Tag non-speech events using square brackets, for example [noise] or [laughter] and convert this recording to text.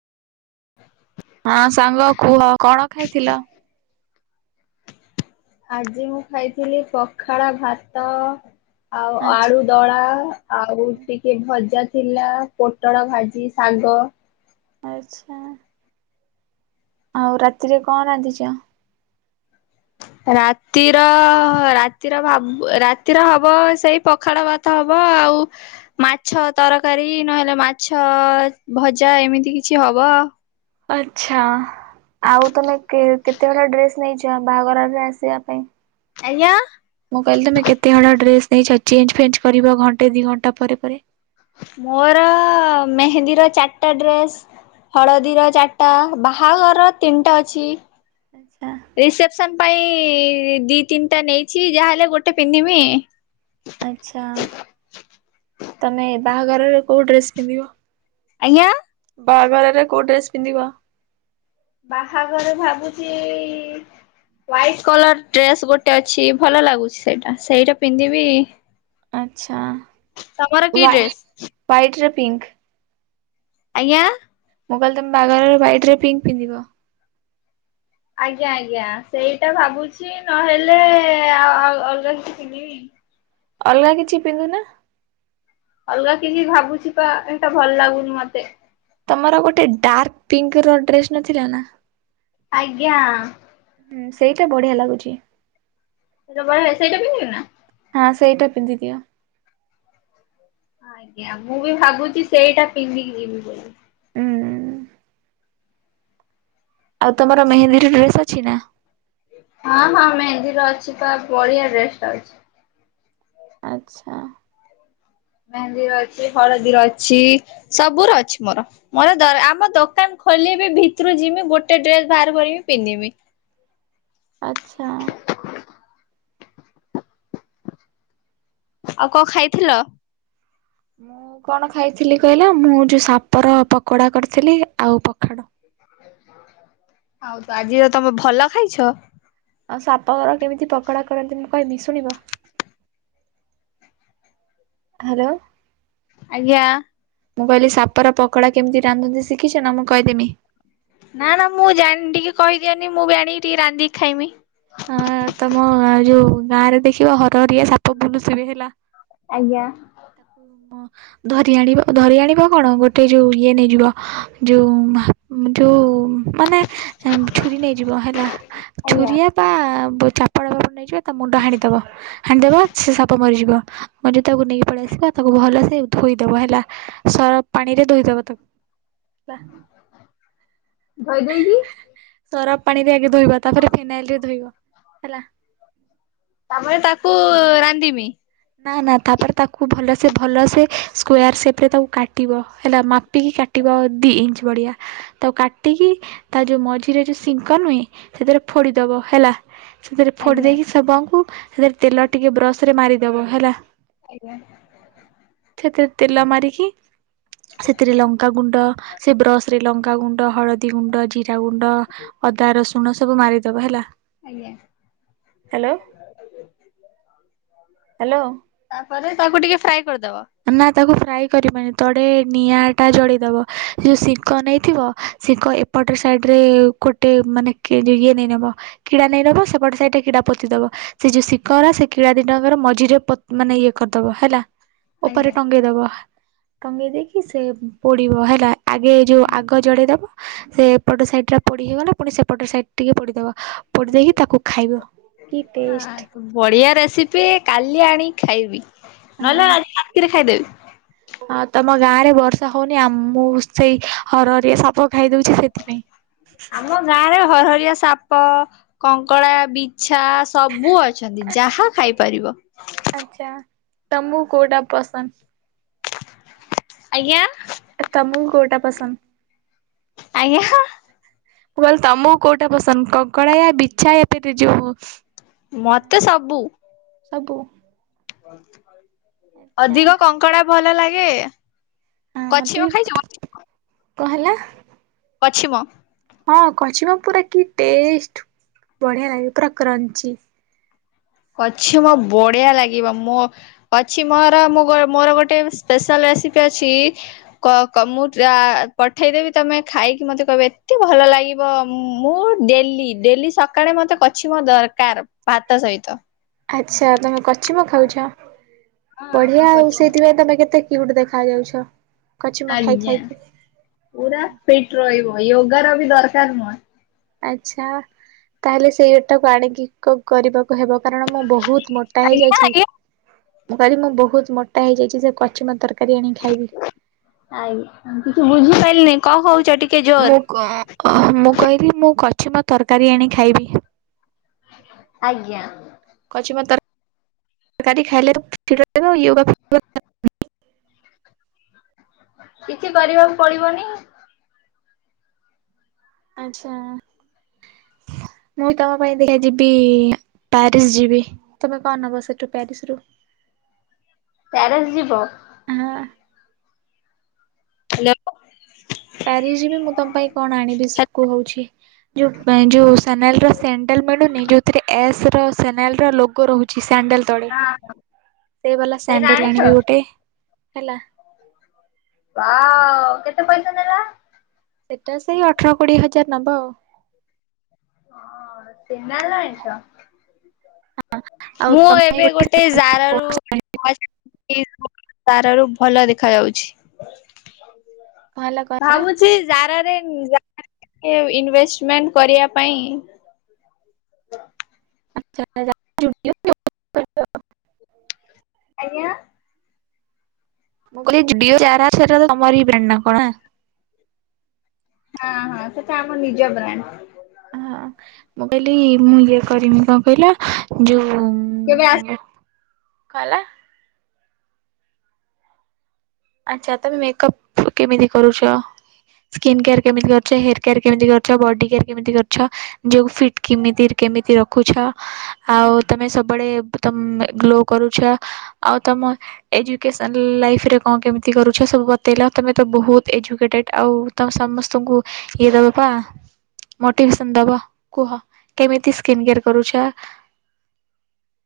ହଁ ସାଙ୍ଗ କୁହ କଣ ଖାଇଥିଲ? ଆଜି ମୁଁ ଖାଇଥିଲି ପଖାଳ ଭାତ ଆଉ ଆଚ୍ଛା ଆଳୁ ଦଳା ଆଉ ଟିକେ ଭଜା ଥିଲା ପୋଟଳ ଭାଜି ଶାଗ ଆଚ୍ଛା। ଆଉ ରାତିରେ କଣ ରାନ୍ଧିଛ? ରାତିର ରାତିର ଭାବ ରାତିର ହବ ସେଇ ପଖାଳ ଭାତ ହବ। ଆଉ ମାଛ ତରକାରୀ ନହେଲେ ମାଛ ଭଜା ଏମିତି କିଛି ହବ। ହବ। ଆଛା। ଆଉ ତମେ କେ କେତେ ହଳ ଡ୍ରେସ ନେଇଛ ବାହାଘରରେ ଆସିବା ପାଇଁ? ଆଜ୍ଞା? ମୁଁ କହିଲି ତମେ କେତେ ହଳ ଡ୍ରେସ ନେଇଛ? ଚେଞ ଫେଞ୍ଚ କରିବ ଘଣ୍ଟେ ଦି ଘଣ୍ଟା ପରେ ପରେ। ମୋର ମେହେନ୍ଦୀର ଚାରିଟା ଡ୍ରେସ୍ ହଳଦୀର ଚାରିଟା ବାହାଘର ତିନିଟା ଅଛି। ଆଚ୍ଛା। ସନ୍ ପାଇଁ ଦି ତିନିଟା ନେଇଛି ଯାହାହେଲେ ଗୋଟେ ପିନ୍ଧିମି। ଆଛା ତମେ ବାହାଘରରେ କୋଉ ଡ୍ରେସ ପିନ୍ଧିବ? ଆଜ୍ଞା। ବାହାଘରରେ କୋଉ ଡ୍ରେସ ପିନ୍ଧିବ? ବାହାଘର ଭାବୁଛି ହ୍ୱାଇଟ କଲର ଡ୍ରେସ ଗୋଟେ ଅଛି ଭଲ ଲାଗୁଛି ସେଇଟା ସେଇଟା ପିନ୍ଧିବି। ଆଛା ତମର କି ହ୍ୱା ଡ୍ରେସ ହ୍ଵାଇଟ ର ପିଙ୍କ ଆଜ୍ଞା। ମୁଁ କହିଲେ ତମେ ବାହାଘରରେ ହ୍ୱାଇଟ ରେ ପିଙ୍କ ପିନ୍ଧିବ? ଆଜ୍ଞା ଆଜ୍ଞା ସେଇଟା ଭାବୁଛି ନହେଲେ ଆ ଅଲଗା କିିଛି ପିନ୍ଧିବି। ଅଲଗା କିଛିି ପିନ୍ଧୁନ? ଅଲଗା କିିଛି ଭାବୁଛି ପା ଏଟା ଭଲ ଲାଗୁନି ମତେ। ତମର ଗୋଟେ ଡାର୍କ ପିଙ୍କ ର ଡ୍ରେସ ନଥିଲା ନା? ଆଜ୍ଞା। ହୁଁ ସେଇଟା ବଢ଼ିଆ ଲାଗୁଛି। ସେଇଟା ବଢିଆ ହେଇ ସେଇଟା ପିନ୍ଧିବି ନା? ହଁ ସେଇଟା ପିନ୍ଧିଦିଅ। ଆଜ୍ଞା ମୁଁ ବି ଭାବୁଛି ସେଇଟା ପିନ୍ଧିକି ଯିବି ବୋଲି। ହୁଁ। ଆଉ ତର ମେହେନ୍ଦିର ଡ୍ରେସ ଅଛି ନା? ହଁ ହଁ ମେହେନ୍ଦିର ଅଛି ପ ବଢିଆ ଡ୍ରେସ ଟେ ଛି। ଆଚ୍ଛା। ମେହେନ୍ଦିର ଅଛି ହଳଦୀର ଅଛି, ସବୁ ର ଅଛି, ମୋର ମୋର ଆମ ଦୋକାନ ଖୋଲିବି ଭିତରୁ ଯମି ଗୋଟେ ଡ୍ରେସ ବାହାର କରିବି ପିନ୍ଧିବି। ଆଚ୍ଛା। ଆଉ କଣ ଖାଇଥିଲ? ମୁଁ କଣ ଖାଇଥିଲି କହିଲା ମୁଁ ଯୋଉ ସାପର ପକୋଡା କରିଥିଲି, ଆଉ ପଖାଡ ହଉ ଆଜି ତ ତମେ ଭଲ ଖାଇଛ! ଆଉ ସାପ ଘର କେମିତି ପକୋଡା କରନ୍ତି, ମୁଁ କହିବି ଶୁଣିବ? ହ୍ୟାଲୋ! ଆଜ୍ଞା। ମୁଁ କହିଲି ସାପର ପକଡା କେମିତି ରାନ୍ଧନ୍ତି ଶିଖିଛ ନା ମୁଁ କହିଦେମି? ନା ନା ମୁଁ ଜାଣି ଟିକେ କହିଦିଅନି, ମୁଁ ବି ଆଣିକି ଟିକେ ରାନ୍ଧିକି ଖାଇମି। ହଁ ତମ ଯୋଉ ଗାଁ ରେ ଦେଖିବ ହରହରିଆ ସାପ ବୁଲୁସ ବି ହେଲା। ଆଜ୍ଞା। ଧରି ଆଣିବା ଧରି ଆଣିବା କଣ ଗୋଟେ ଯୋଉ ଇଏ ନେଇଯିବ ଯୋଉ ଯୋଉ ମାନେ ଛୁରୀ ନେଇଯିବ ହେଲା ଆଜ୍ଞା ଛୁରୀଆ ଚାପଡ ଫପଡ ନେଇଯିବା ତା ମୁଣ୍ଡ ହାଣିଦବା ହାଣିଦବା ସେ ସାପ ମରିଯିବ ମଞ ଯେ ତାକୁ ନେଇକି ପଳେଇ ଆସିବା ତାକୁ ଭଲସ ଧୋଇଦବ ହେଲା ସର ପାଣି ରେ ଧୋଇଦବ ତାକୁ ବା ଧୋଇଦେଇକି? ସରାପ ପାଣିରେ ଆଗେ ଧୋଇବା ତାପରେ ଫିନାଇଲ ରେ ଧୋଇବା ହେଲା। ତାମରେ ତାକୁ ରାନ୍ଧିମି? ନା ନା ତାପରେ ତାକୁ ଭଲସେ ଭଲସେ ସ୍କ୍ୟାର ସେପ୍ରେ ତାକୁ କାଟିବ ହେଲା ମାପିକି କାଟିବ ଦୁଇ ଇଞ୍ଚ ବଡ଼ିଆ ତା କାଟିକି ତା ଯୋଉ ମଝିରେ ଯୋଉ ସିଙ୍କ ନୁହେଁ ସେଥିରେ ଫୋଡ଼ିଦବ ହେଲା ସେଥିରେ ଫୋଡି ଆଜ୍ଞା ଦେଇକି ସୁଙ୍କୁ ସେଥିରେ ତେଲ ଟିକେ ବ୍ରସ ରେ ମାରିଦବ ହେଲା। ଆଜ୍ଞା। ସେଥିରେ ତେଲ ମାରିକି ସେଥିରେ ଲଙ୍କାଗୁଣ୍ଡ ସେ ବ୍ରସ ରେ ଲଙ୍କା ଗୁଣ୍ଡ ଗୁ ହଳଦୀ ଗୁଣ୍ଡ, ଜିରା ଗୁଣ୍ଡ ଅଦା ରସୁଣ ସବୁ, ମାରିଦବ ହେଲା। ଆଜ୍ଞା। Hello hello! ତାପରେ ତାକୁ ଟିକେ ଫ୍ରାଏ କରିଦବା। ନା ତାକୁ ଫ୍ରାଏ କରିବନି ତଡ଼େ ନିଆଁଟା ଜଳିଦେବ ସେ ଯେଉଁ ଶିଙ୍କ ନେଇଥିବ ସିଙ୍କ ବଟେ ସାଇଡ଼୍ରେ ଗୋଟେ ମାନେ ଇଏ ନେଇ ନେବ କିଡ଼ା ନେଇ ନେବ ସେପଟେ ସାଇଡ଼୍ରେ କିଡ଼ା ପୋତିଦେବ ସେ ଯୋଉ ଶିକରା ସେ କିଳା ଦଟାଙ୍କର ମଝିରେ ମାନେ ଇଏ କରିଦବ ହେଲା ଉପରେ ଆଜ୍ଞା ଟଙ୍ଗେଇଦବ ଟଙ୍ଗେଇ ଦେଇକି ସେ ପୋଡିବ ହେଲା ଆଗେ ଯେଉଁ ଆଜ୍ଞା। ଆଗ ଜଳେଇଦେବ, ସେ ପଟ ସାଇଟ୍ଟା ପଡ଼ି ହୋଇଗଲା, ପୁଣି ସେପଟ ସାଇଟ୍ ଟିକେ ପୋଡ଼ିଦେବ କି ଟେଷ୍ଟ ବଢିଆ ରେସିପି କାଲି କାଲି ଆଣି ଖାଇବି ହଁ। ନହେଲେ ଆଜି ରାତିରେ ଖାଇଦେବି। ହଁ ତମ ଗାଁ ରେ ବର୍ଷା ହଉନି, ଆ ମୁଁ ସେଇ ହରରିଆ ସାପ ଖାଇଦଉଛି ସେଥିପାଇଁ। ଆମ ଗାଁ ରେ ହରହରିଆ ସାପ କଙ୍କଡା ବିଚ ଛା ସବୁ ଅଛନ୍ତି ଯାହା ଖାଇପାରିବ। ଆଚ୍ଛା ତମକୁ କେଉଟା ପସନ୍ଦ? ଆଜ୍ଞା! ତମକୁ କୋଉଟା ପସନ୍ଦ? ଆଜ୍ଞା! ମୁଁ କହିଲି ତମକୁ କୋଉଟା ପସନ୍ଦ କକଡ଼ା ବିଛା ଏତେ ଯୋଉ ମତେ ସବୁ। ସବୁ। ଆଚ୍ଛା ଅଧିକ କଙ୍କଡା ଭଲ ଲାଗେ? ହଁ ମତେ କଛିମ ବି ଖାଇଛ? କଣ ହେଲା? କଛିମ। ହଁ କଚିମ ପୁରା କି ଟେଷ୍ଟ ବଢିଆ ଲାଗେ ପୁରା କ୍ରଞ୍ଚି କଛିମ ମୋ ବଢିଆ ଲାଗିବ ମୋ କଛିମ ମୋର ମୋର ଗୋଟେ ସ୍ପେଶାଲ ରେ ଅଛି ମୁଁ ପଠେଇଦେବି ତମେ ଖାଇକି ମତେ କହିବ ଏତେ ଭଲ ଲାଗିବ ମୁଁ ଡେଲି ଡେଲି ସକାଳେ ମତେ କଛିମ ଦରକାର ଭାତ ସହିତ। ଆଚ୍ଛା ତମେ କଚିମ ଖାଉଛ ହଁ ଆମ ବଢିଆ ଆଉ କଛିମ ସେଇଥିପାଇଁ ତମେ କେତେ କ୍ୟୁଟ ଦେଖା ଯାଉଛ। କଚିମ ଖାଇ ଆଜ୍ଞା ଖାଇକି। ପୁରା ଫିଟ ରହିବ ୟୋଗା ର ବି ଦରକାର ନାହିଁ। ଆଛା ତାହେଲେ ସେଇଟାକୁ ଆଣିକି କଣ କରିବାକୁ ହେବ। କାରଣ ମୁଁ ବହୁତ ମୋଟା ଆଜ୍ଞା ହେଇଯାଇଛି ଆଜ୍ଞା। ମୁଁ କହଲି ମୁଁ ବହୁତ ମୋଟା ହେଇଯାଇଛି ସେ କଛିମ ତରକାରୀ ଆଣି ଖାଇବି। ଆଜ୍ଞା କିଛି ବୁଝିପାରିଲିନି କଣ କହୁ ମୁଁ ମୁଁ କହିଲି ମୁଁ ଛି ମୁଁ ତରକାରୀ ଆଣି ଖାଇବି। ଆଜ୍ଞା। ତରକାରୀ ଖାଇ [unintelligible] କିଛି କରିବାକୁ ପଡିବନି। ଆଚ୍ଛା। ମୁଁ ତମ ପାଇଁ ଦେଖ ଯିବି ପ୍ୟାରିସ ଯିବି ତମେ କଣ ନବ ସେଠୁ ପ୍ୟାରିସ ରୁ ପ୍ୟାରିସ ଯିବ? ହଁ। [unintelligible] ପ୍ୟାରିସ ଯିବି ମୁଁ ତମ ପାଇଁ କଣ ଆଣିବି କୁହଉଛି। ଯୋଉଁ ଯୋଉଁ ସୋନେଲ ର ସେଣ୍ଡେଲ ମିଳୁନି ଯୋଉଥିରେ ଏସ ର ସୋନେଲ ର ଲୋଗ ରହୁଛି। ସାଣ୍ଡେଲ ତଳେ ହଁ। ସେଇ ବାଲା ସେଇଟା ସାଣ୍ଡେଲ ଆଣିଛ ଆଣିବି ଗୋଟେ। ହେଲା। ହଁ କେତେ ପଇସା ନେଲା? ସେଟା ସେଇ ଅଠର କୋଡିଏ ହଜାର ନବ ଆଉ। ହଁ ସେନା ଜାଣିଛ। ଆଉ ମୁଁ ତମେ ଏବେ ଗୋଟେ କଣ ଜାରାରୁ ତାର ର ଭଲ ଦେଖା ଯାଉଛି। ହେଲା କଣ ଭାବୁଛି ଯାରା ରେ ଇନଭେଷ୍ଟ ମେଣ୍ଟ କରିବା ପାଇଁ। [inaudible] ଆଛା [inaudible] ଆଜ୍ଞା। ମୁଁ କହିଲି ଦିଅ ଜାରା ସାର ର ତମରି ବ୍ରାଣ୍ଡ ନା କଣା। ହଁ ହଁ ସେଟା ଆମ ନିଜ ବ୍ରାଣ୍ଡ। ହଁ ମୁଁ କହିଲି ମୁଁ ଇଏ କରମି କଣ କହିଲ ଯୋଉଁ। କେବେ ଆସ କ ହେଲା। ଆଚ୍ଛା ତମେ ମେକଅପ କେମିତି କରୁଛ? ସ୍କିନ୍ କେୟାର କେମିତି କରୁଛ। ହେୟାର କେୟାର କେମିତି କରୁଛ। ବଡି କେୟାର କେମିତି କରୁଛ। ଯଉ ଫିଟ୍ କେମିତି କେମିତି ରଖୁଛ। ଆଉ ତମେ ସବୁବେଳେ ତମେ ଗ୍ଲୋ କରୁଛ ଆଉ ତମ ଏ ଯଉଁ କେସନ ଲାଇଫ ରେ କଣ କେମିତି କରୁଛ ସବୁ ବତେଇଲ ତମେ ତ ବହୁତ ଏଜୁକେଟେଡ ଆଉ ତ ସମସ୍ତଙ୍କୁ ଇଏ ଦେବା ପାଇଁ ମୋଟିଭେଶନ ଦବ କୁହ କେମିତି ସ୍କିନ କେୟାର କରୁଚ। [inaudible]